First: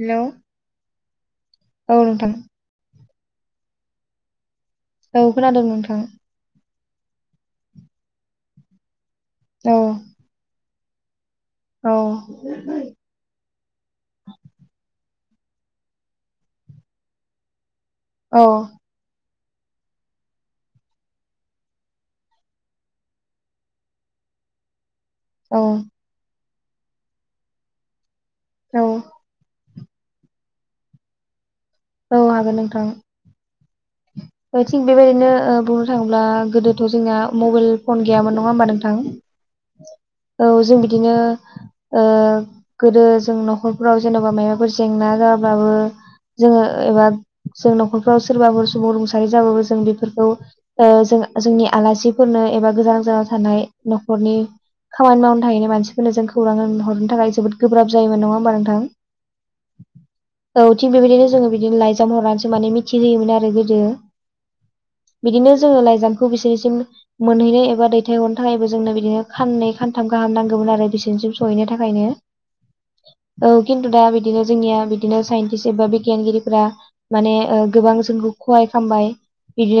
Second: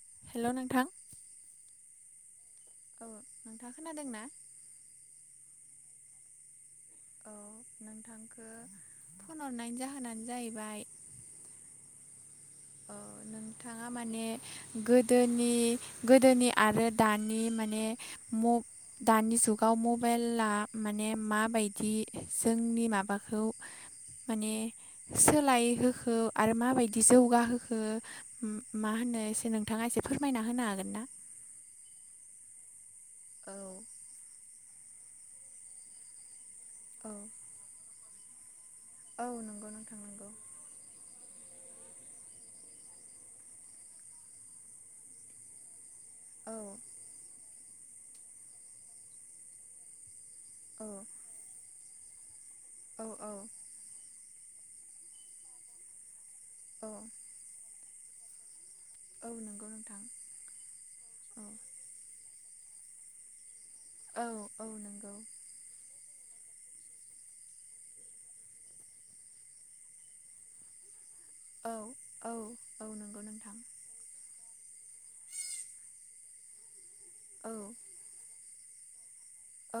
Hello hello नोंथां औ नोंथां औ नोंथाङा खोनादों ना औ खोनादों नोंथां औ नोंथांखौ फन औ हरनायनि जाहोनानो जाहैबाय औ ओ नोंथाङा माने गोदोनि गोदोनि आरो दानि माने औ मुब दानि जुगाव मबाइला माने माबायदि जोंनि माबाखौ माने सोलायहोखो आरो माबायदि जौगाहोखो औ मा होनो एसे नों नोंथाङा एसे फोरमायना होनो हागोन ना औ हागोन नोंथां औ ओ थिग बेबायदिनो ओ बुंनो थाङोब्ला गोदोथ' औ जोंना मबाइल फन गैयामोन नङा होनबा नों औ नंगौ नोंथां नंगौ औ जों बिदिनो ओ गोदो जों न'खरफ्राव जेन'बा मायबाफोर जेंना जाबाबो औ जोङो एबा जों न'खरफ्राव सोरबाफोर सुबुं रुंसारि जाबाबो जों बेफोरखौ औ ओ जों जोंनि आलासिफोरनो एबा गोजान औ गोजानाव औ थानाय न'खरनि खामानि मावनो थाहैनाय मानसि जों खौरां औ हरनो थाखाय जोबोद गोब्राब जायोमोन नङा होमबा नोंथां औ नंगौ नोंथां औ थिग बेबायदिनो औ जोङो बिदिनो लाइजाम हरनानैसो माने मिथिहोयोमोन आरो गोदो औ औ नंगौ बिदिनो जोङो लाइजामखौ बिसोरनिसिम मोनहैनो एबा दैथायहरनो थाखायबो जोंनो बिदिनो खाननै खानथाम गाहाम नांगौमोन आरो बिसिनि सहैनो औ थाखायनो औ नंगौ नोंथां औ कि तु दा बिदिनो जोंनिया बिदिनो साइन्टिस्ट एबा बिगियानगिरिफ्रा औ गोबां खहाय खामबाय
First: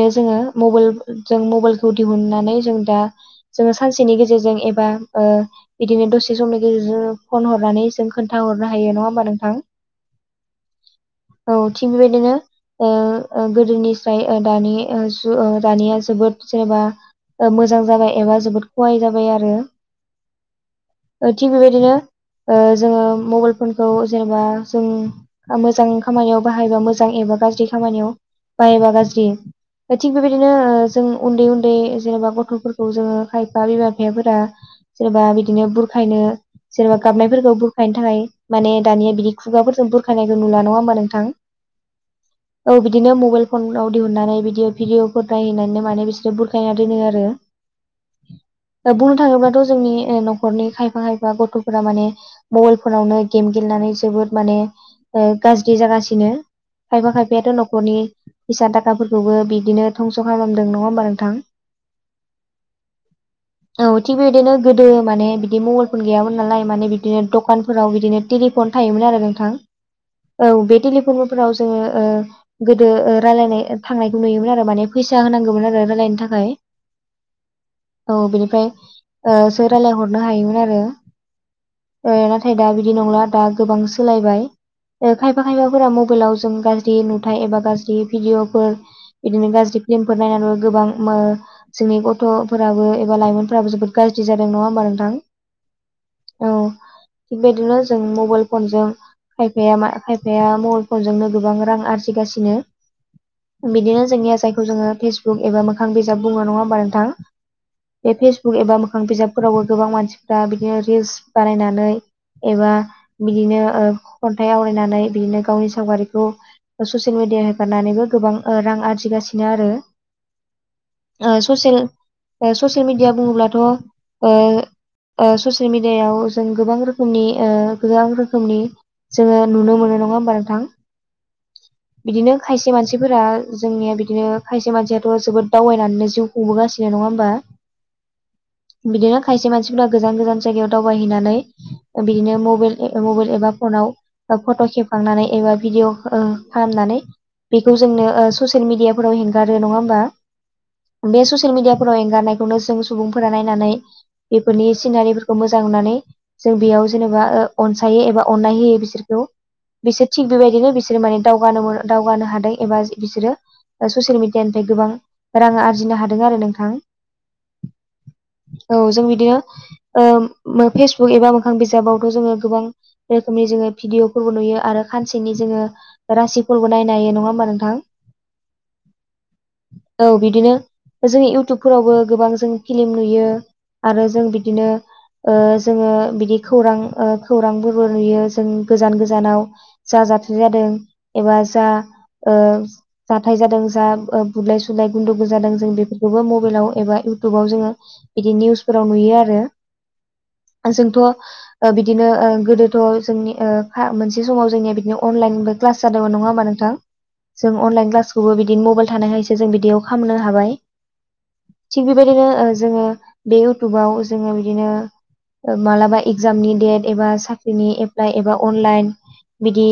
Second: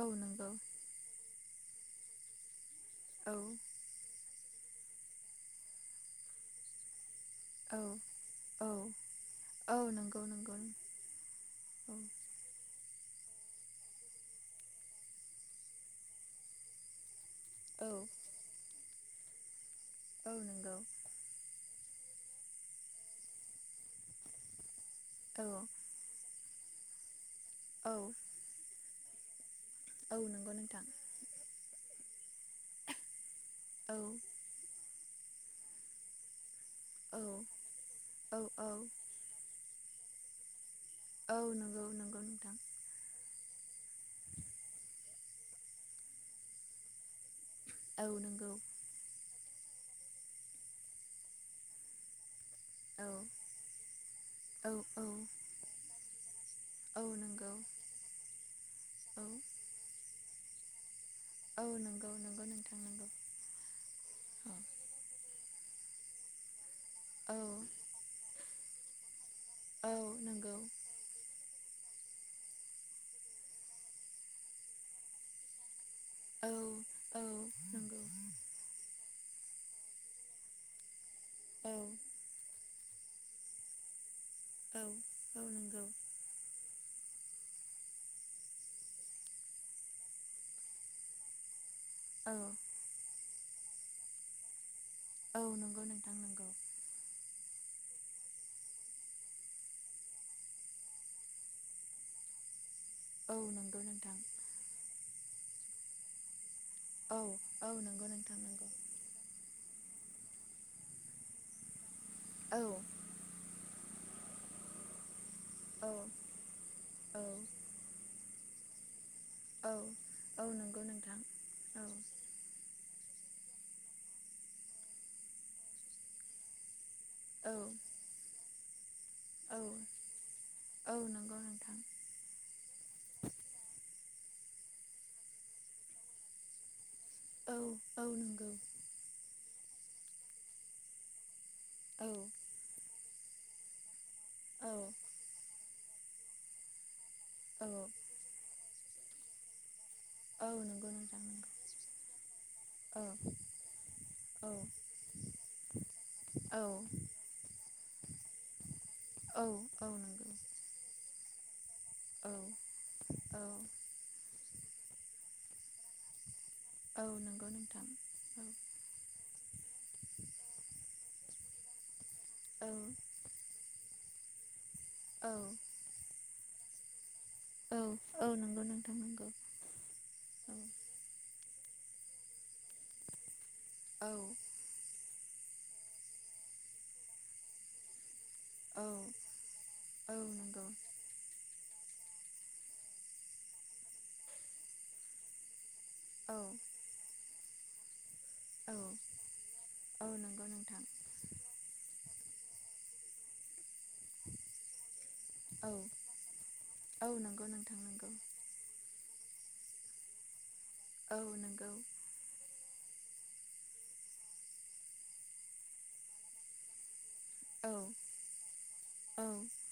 औ जोङो नंगौ मबाइल जों मबाइलखौ दिहुननानै जों दा औ जोङो सानसेनि गेजेरजों एबा ओ बिदिनो दसे समनि गेजेरजों फन औ हरनानै जों औ खोनथाहरनो हायो नङा होमबा नोंथां औ नंगौ नंगौ औ थिग बेबायदिनो ओ ओ गोदोनिफ्राय ओ दानि जु दानिया जोबोद जेनेबा ओ मोजां औ जाबाय एबा जोबोद खहाय जाबाय आरो औ नंगौ ओ थिग बेबायदिनो ओ जोङो मबाइलफोरखौ जेनेबा जों औ मोजां खामानियाव बाहायबा मोजां एबा गाज्रि औ खामानियाव बाहायबा गाज्रि थिग औ बेबायदिनो नंगौ नोंथां ओ जों उन्दै उन्दै जेनेबा गथ'फोरखौ जोङो हाइ बा बिमा औ बिफायाफोरा जेनेबा बिदिनो बुरखायनो जेनेबा औ गाबनायफोरखौ बुरखायनो थाखाय औ औ माने दानिया बिदि खुगाफोरजों बुरखानायखौ नुला नङा होमबा नो औ नंगौ नंगौ नोंथां औ बिदिनो मबाइल फनाव दिहुननानै बिदि भिडिअफोर नायहोनानैनो माने बिसोरो बुरखायना दोनो आरो औ नंगौ दा बुंनो थाङोब्लाथ' जोंनि न'खरनि खायफा खायफा गथ'फोरा माने। मबाइल औ फनावनो गेम गेलेनानै जोबोद माने औ औ गाज्रि जागासिनो। औ खायफा नंगौ खायफायाथ' न'खरनि फैसा औ थाखाफोरखौबो बिदिनो धंस' खालामदों नङा होनबा नोंथां। औ नंगौ नंगौ नोंथां नंगौ। औ थिग बेबायदिनो गोदो माने बिदि मबाइलफो गैयामोन नालाय माने बि। बिदिनो औ दखानफोराव बिदिनो टेलिफन थायोमोन आरो नोंथां। औ। औ नंगौ बे टेलिफन। फोराव जोङो ओ गोदो रायलायनाय थांनायखौ नुयोमोन आरो माने फैसा होनांगौमोन आरो रायलायनो थाखाय। औ औ नंगौ। औ बिनिफ्राय ओ-सो रायजलायहरनो हायोमोन आरो। औ ओ नाथाय दा बिदि नंला दा गोबां सोलायबाय। औ ओ खायफा खायफाफोरा नंगौ मबाइलाव जों गार। दि नुथाय एबा गाज्रि भिडअफोर बिदिनो गाज्रि फिल्म फोर नायनानै गोबां मो। जोंनि औ गथ'फोराबो एबा लाइमोनफोराबो जोबोर गाज्रि जादों नङा होमबा नोंथां। औ नंगौ नोंथां नंगौ। औ थिग बिदिनो जों मबाइल फनजों। खायफाया मा खायफाया मबाइल फोरजोंनो गोबां रां आरजिगासिनो। औ नंगौ बिदिनो नोंथां जोंनिया जायखौ जोङो फेसबुक एबा मोखां बिजाब बुङो नङा होमबा नों। थां औ औ नंगौ बे नोंथां फेसबुक नंगौ एबा मोख। मोखां बिजाबफोरावबो गोबां मानसिफ्रा बिदिनो रिल्स बानायनानै औ एबा। बिदिनो ओ खन्थाइ आवरायनानै बिदिनो गावनि औ सावगारिखौ ससियेल औ मिडिया। हगारनानैबो गोबां ओ रां आरजिगासिनो आरो औ औ नंगौ नोंथां ओ। ससियेल औ ओ ससियेल मिडिया बुङोब्लाथ' ओ ओ ससियेल मिडियायाव जों गोबां रो खोमनि ओ औ गोबां रोखोमनि जोङो औ नुनो मोनो नङा होमबा नोंथां। औ नंगौ नोंथां बिदिनो खायसे मानसिफोरा जोंनिया बिदिनो खायसे मानसियाथ' जोबोद दावबायनानै जिउ। खुंबोगासिनो नङा होमबा। औ औ नंगौ। बिदिनो खायसे मानसिफोरा गोजान गोजान जायगायाव दावबायहैनानै औ बिदिनो मबाइल ए मबाइल एबा फनाव फट' औ खेबखांनानै एबा भिदिअ' ओ खालामनानै औ बेखौ जोंनो ओ ससियेल मिडियाफोराव हेंगारो नङा होमबा। औ नंगौ। नोंथां बे नंगौ ससियेल मिडियाफोराव एंगारनायखौनो। जों औ सुबुंफोरा नायनानै औ बेफोरनि सिनारिफोरखौ मोजां नुनानै जों औ बेयाव जेनेबा ओ। अनसायो एबा अननाय होयो बिसोरखौ औ औ बिसोर थिग नंगौ बेबादिनो बिसोर माने दावगानो मोनो। दावगानो औ हादों एबा बिसोरो। औ ससियेल मिडियानिफ्राय गोबां रां आरजिनो हादों आरो नोंथां। औ नंगौ नोंथां। औ जों बिदिनो ओ फेसबुक एबा मोखां बिजाबावथ' जोङो गोबां। औ बे रोखोमनि जोङो भिदिअ' फोरबो नुयो आरो औ खानसेनि औ जोङो रासिफोरबो नायनो हायो नङा होमबा नों। औ औ नंगौ नोंथां नंगौ। औ बिदिनो जों इउटुबफोरावबो गोबां जों फिल्म नुयो। आरो औ जों बिदिनो ओ जोङो बिदि खौरां ओ खौरांफोरबो नुयो। जों गोजान औ गोजानाव जा औ जाथाय जादों। नंगौ एबा जा ओ जाथाय जादों जा बुलाय सुलाय गुन्दुगुल जादों जों बे। बेखौबो औ मबाइलाव एबा इउटुबाव जोङो। बिदि निउसफोराव औ नुयो आरो औ नंगौ नोंथां जोंथ' ओ बिदिनो ओ गोदो। थ' जोंनि ओ फा मोनसे समाव जोंनिया बिदिनो अनलाइनबो औ क्लास जादोंमोन नङा होनबा नोंथां औ नंगौ जों नोंथां अनलाइन नंगौ क्लास खौबो बिदिनो मबाइल थानायखायसो जों बिदियाव खालामनो हाबाय। औ नंगौ। थिग बेबायदिनो ओ जोङो बे इउटुबाव जोङो बिदिनो। मालाबा इगजामनि डेट एबा साख्रिनि औ एप्लाइ एबा अनलाइन औ बिदि।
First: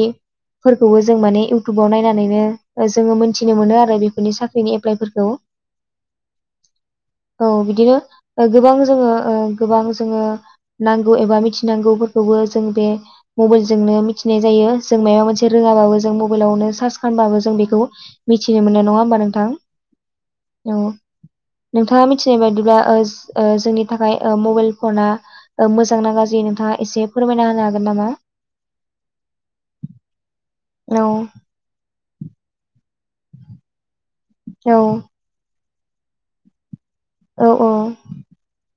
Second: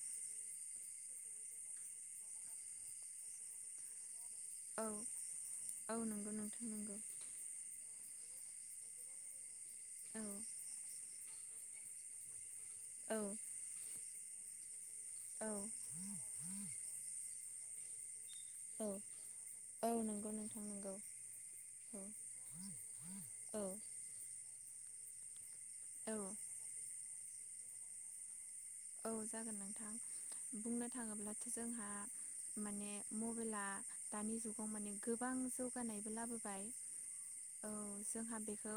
फोरखौबो जों माने इयउटुबाव नायनानैनो ओ जोङो मोनथिनो मोनो आरो बेफोरनि सा [unintelligible] औ एप्लाइफोरखौ। औ नंगौ नोंथां नंगौ औ बिदिनो गोबां जोङो ओ गोबां जोङो औ नां एबा मिथिनांगौफोरखौबो जों बे औ मबाइल जोंनो मिथिनाय जायो जों माबा मोनसे औ रोङाबो जों मबाइलावनो सार्च खालामबाबो जों बेखौ मिथिनो मोननाय औ नङा होमबा नोंथां? औ नंगौ नोंथां औ। नंगौ नोंथाङा औ मिथिनाय बायदिब्ला ओ ओ जोंनि औ थाखाय ओ मबाइल फना मोजां ना औ गाज्रि नोंथाङा एसे फोरमायना होनो हागोन नामा? औ जागोन नोंथां बुंनो औ थाङोब्ला जोंहा माने मबाइला दा जुगाव औ माने गो गोबां जौगानायबो लाबोबाय औ जोंहा बेखौ।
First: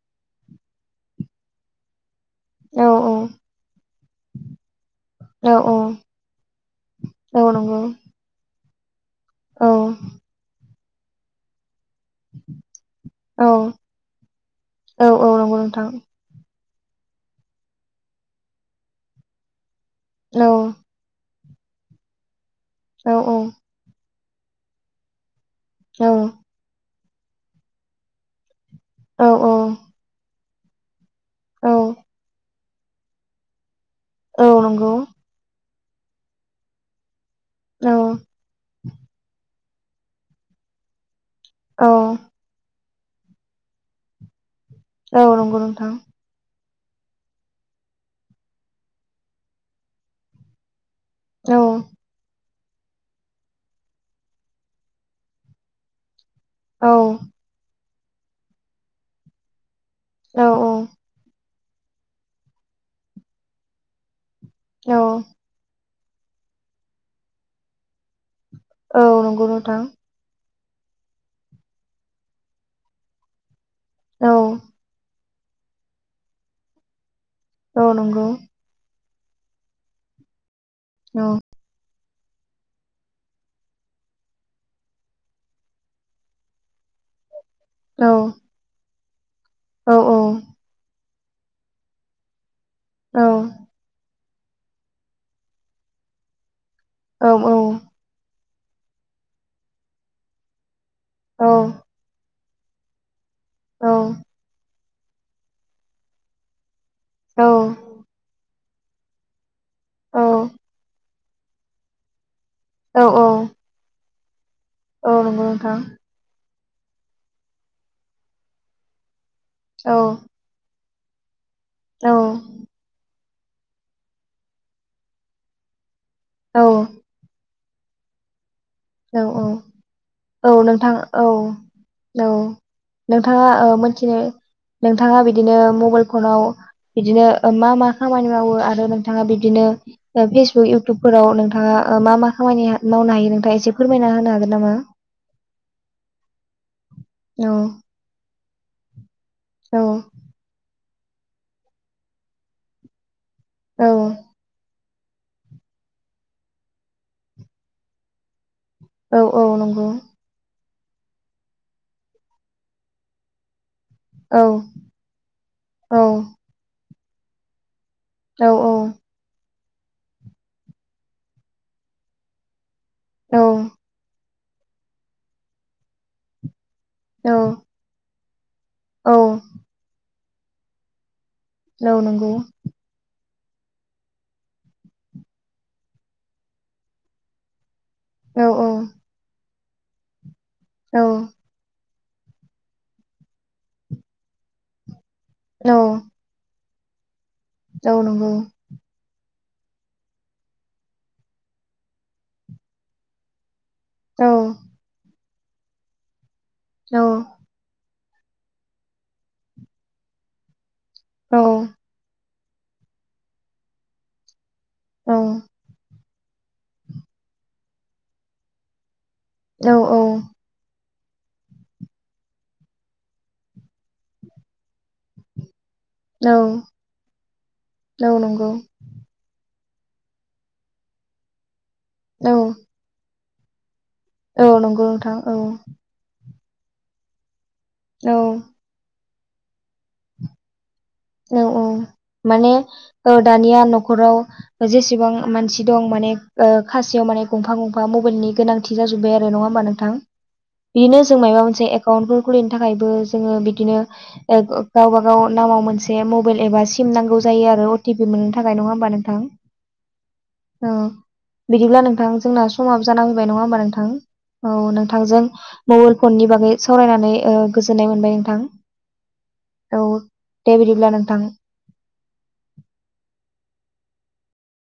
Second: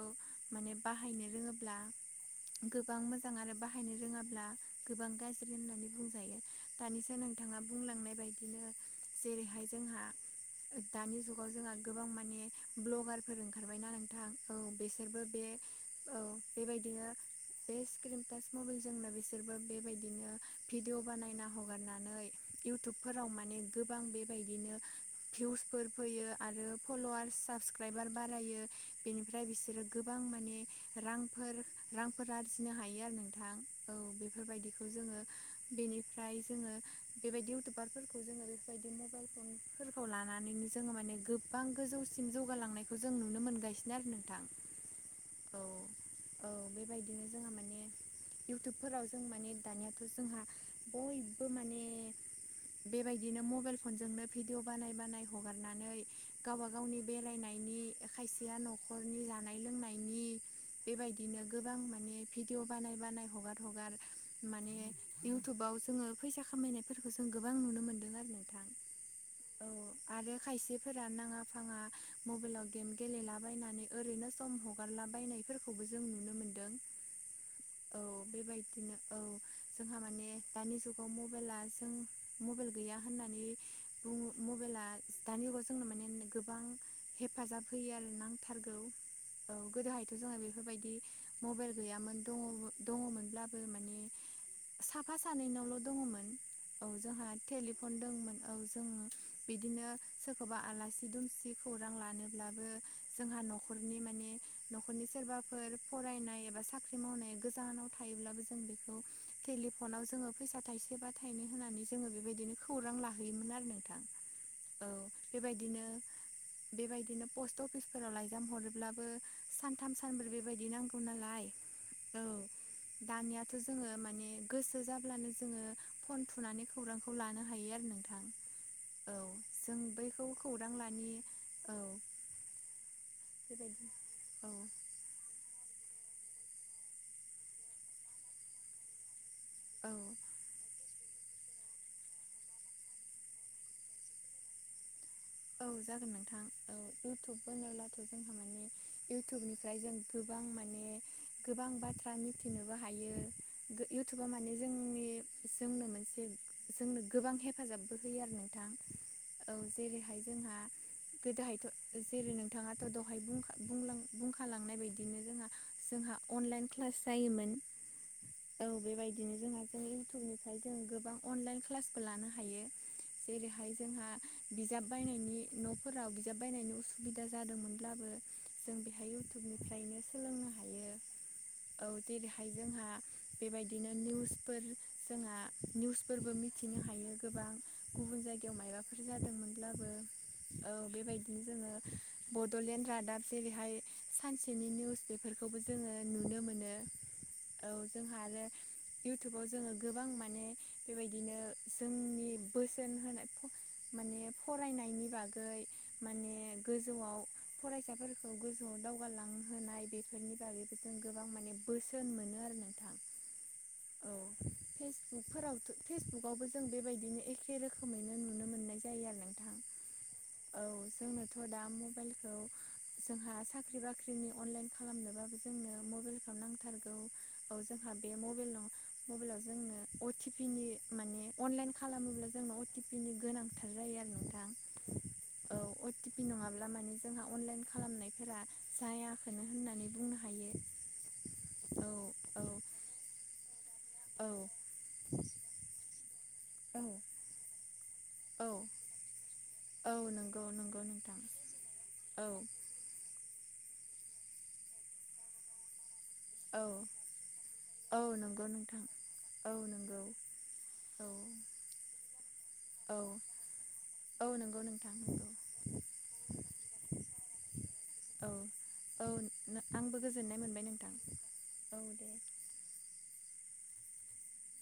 माने बाहायनो रोङोब्ला गोबां मोजां औ आरो बाहायनो रोङाब्ला गोबां गाज्रि औ औ होननानै बुंजायो दानिसो औ नोंथाङा नंगौ बुंलांनाय बायदिनो जेरैहाय औ जोंहा दानि जुगाव जोंहा गोबां माने ब्लगारफोर औ ओंखारबायना नोंथां औ औ बेसोरबो औ बे नंगौ नोंथां औ बेबायदिनो बे स्क्रिन टाच मबाइल जोंनो बिसोरबो बेबायदिनो। औ भिडिअ बानायना हगारनानै औ इउटुबफोराव औ माने गोबां बेबायदिनो भिउसफोर फैयो औ आरो फल'वार्स साबसक्राइबार बारायो औ बेनिफ्राय औ बिसोरो गोबां माने रांफोर औ रांफोर आरजिनो हायो आरो नोंथां औ बे बेफोरबायदिखौ जोङो बेनिफ्राय जोङो बेबायदि औ इउटुबारफोरखौ जोङो बेबायदि मबाइल फन जोङो गोबां औ गोजौसिम जौगालांनाय बेखौ मोनगासिनो आरो नोंथां। औ नंगौ नोंथां। औ बेबायदिनो जोंहा माने इउटुबफोराव जों माने दानियाथ' जोंहा। बयबो औ माने। बेबायदिनो मबाइल भिडिअ बानाय हगारनानै गावबा औ गावनि बेरायनायनि खायसेया नखरनि जानाय लोंनायनि औ बेबायदिनो गोबां माने भिडिअ बानाय बानाय हगार हगार माने औ इउटुबाव जोङो फैसा खामायनायफोरखौ जों गोबां नुनो मोनदों आरो नोंथां। औ नंगौ औ नोंथां। आरो खायसेफोरा नाङा फाङा मबाइलाव गेम गेलेलाबायनानै ओरैनो औ सम हगारलाबायायनायफोरखौबो जों नुनो मोनदों। औ बेबायदिनो औ जोंहा माने दानि जुगाव औ मबाइला जों मबाइल गैया होननानै बुङो मबाइला दानि जुगाव जोंनो माने गोबां हेफाजाब होयो आरो औ नांथारगौ औ औ गोदोहायथ' जोङो बेफोरबायदि। मबाइल गैयामोन औ दङ-दङमोनब्लाबो माने साफा सानैनावल' दङमोन औ जोंहा टेलिफन दं मोन औ जों बिदिनो सोरखौबा आलासि दुमसि औ खौरां लानोब्लाबो जोंहा औ न'खरनि माने न'खरनि सोरबाफोर फरायनाय एबा साख्रि मावनाया औ गोजानाव थायोब्लाबो जों बेखौ टेलिफनाव जोङो फैसा थाइसे बा था फाइनो होनानै जोङो बेबायदिनो खौरां लाहैयोमोन आरो नोंथां। औ नंगौ नोंथां बेबायदिनो बेबायदिनो पस्ट अफिसफोराव लाइजाम हरोब्लाबो। सानथाम औ सानब्रै बेबायदि नांगौ नालाय औ दानिया थ' जोङो माने गोसो जाब्लानो जोङो फन औ थुनानै खौरांखौ लानो हायो आरो नोंथां। औ औ जों बैखौ औ खौरां नोंथां लानि औ औ औ नोंथाङा ओ बेबायदि मोनथिनो औ नोंथाङा बिदिनो मबाइल फनाव बिदिनो ओ मा मा खामानि मावो आरो नोंथाङा बिदिनो औ ओ फेसबुक इउटुबफोराव नोंथाङा ओ मा मा खामानि मावनो हायो नोंथाङा एसे फोरमायना होनो हागोन नामा? औ जागोन नोंथां औ इउटुब औ बोनोब्लाथ' जोंहा माने इयउटुबनिफ्राय औ जों गो बां माने गोबां बाथ्रा मिथिनोबो हायो औ उटुबा माने माने जोंनि जोंनो मोनसे जोंनो गोबां हेफाजाबबो होयो आरो नोंथां औ जेरैहाय जोंहा गोदोहायथ' जेरै नोंथाङा दहाय बुंखा बुंलां औ बुंखालांनाय बायदिनो जोंहा औ जोंहा अनलाइन क्लास जायोमोन। औ बेबायदिनो जोंहा जों इयउटुबनिफ्राय जों गोबां अनलाइन क्लासबो लानो हायो। औ जेरैहाय जोंहा बिजाब बायनायनि न'फोराव बिजाब बायनायनि उसुबिदा औ जादोंमोन। ब्लाबो जों बेहाय औ इउटुबनिफ्रायनो सोलोंनो हायो। औ जेरैहाय जोंहा बेबायदिनो निउसफोर जोंहा निउसफोरबो मिथिनो हायो गोबां गुबुन औ जायगायाव औ मायबाफोर जादोंमोनब्लाबो औ बेबायदिनो जोङो बड'लेण्ड रादाब जेरैहाय सानसेनि निउस बेफोरखौबो जोङो नुनो मोनो औ औ जोंहा नंगौ आरो उइटुबाव जोङो गोबां माने बेबायदिनो जोंनि बोसोन होनाय औ माने फरायनायनि बागै माने औ गोजौआव फरायसाफोरखौ गोजौआव दावगालांहोनाय बेफोरनि बागै जों गोबां औ माने बोसो सोन मोनो आरो नोंथां औ औ फेसबुकफोरावथ' फेसबुकावबो जों बेबायदिनो एखे रोखोमैनो नुनो मोननाय जायो आरो नोंथां। औ औ औ जोंनोथ' दा मबाइलखौ जोंहा साख्रि-बाख्रिनि अनलाइन खालामनोबाबो जोंनो मबाइलखौ नांथारगौ औ जोंहा बे औ नंगौ मबाइल नङा मबाइलाव जोंनो अटिपि नि माने अनलाइन खालामोब्ला औ जोंनो अटिपि पिनि गोनांथार जायो आरो नोंथां औ अटि पि नङाब्ला माने जोंहा अनलाइन औ खालामनायफोरा जायाखोनो होननानै बुंनो हायो। औ औ औ माने औ दानिया न' खराव औ जेसेबां मानसि दं माने ओ खासेयाव माने गंफा गंफा मबाइलनि औ गोनांथि जाजोब्बाय आरो नङा होमबा नोंथां औ नंगौ नंगौ बिदिनो जों नोंथां माइबा मोनसे एकाउन्टफोर औ खुलिनो थाखायबो जोङो बिदिनो ओ‌ गावबा गाव नामाव मोनसे मबाइल औ एबा सिम नांगौ जायो आरो औ अटिपि मोननो नंगौ थाखाय नङा होमबा नोंथां? औ नंगौ औ औ बिदिब्ला नोंथां जोंना समाब औ जानांफैबाय नङा होमबा नोंथां? नंगौ औ नोंथां नोंथांजों नंगौ मबाइल फननि बागै सावरायनानै ओ गोजोननाय मोनबाय औ नोंथां। औ औ आंबो गोजोननाय दे मोनबाय बिदिब्ला नोंथां औ दे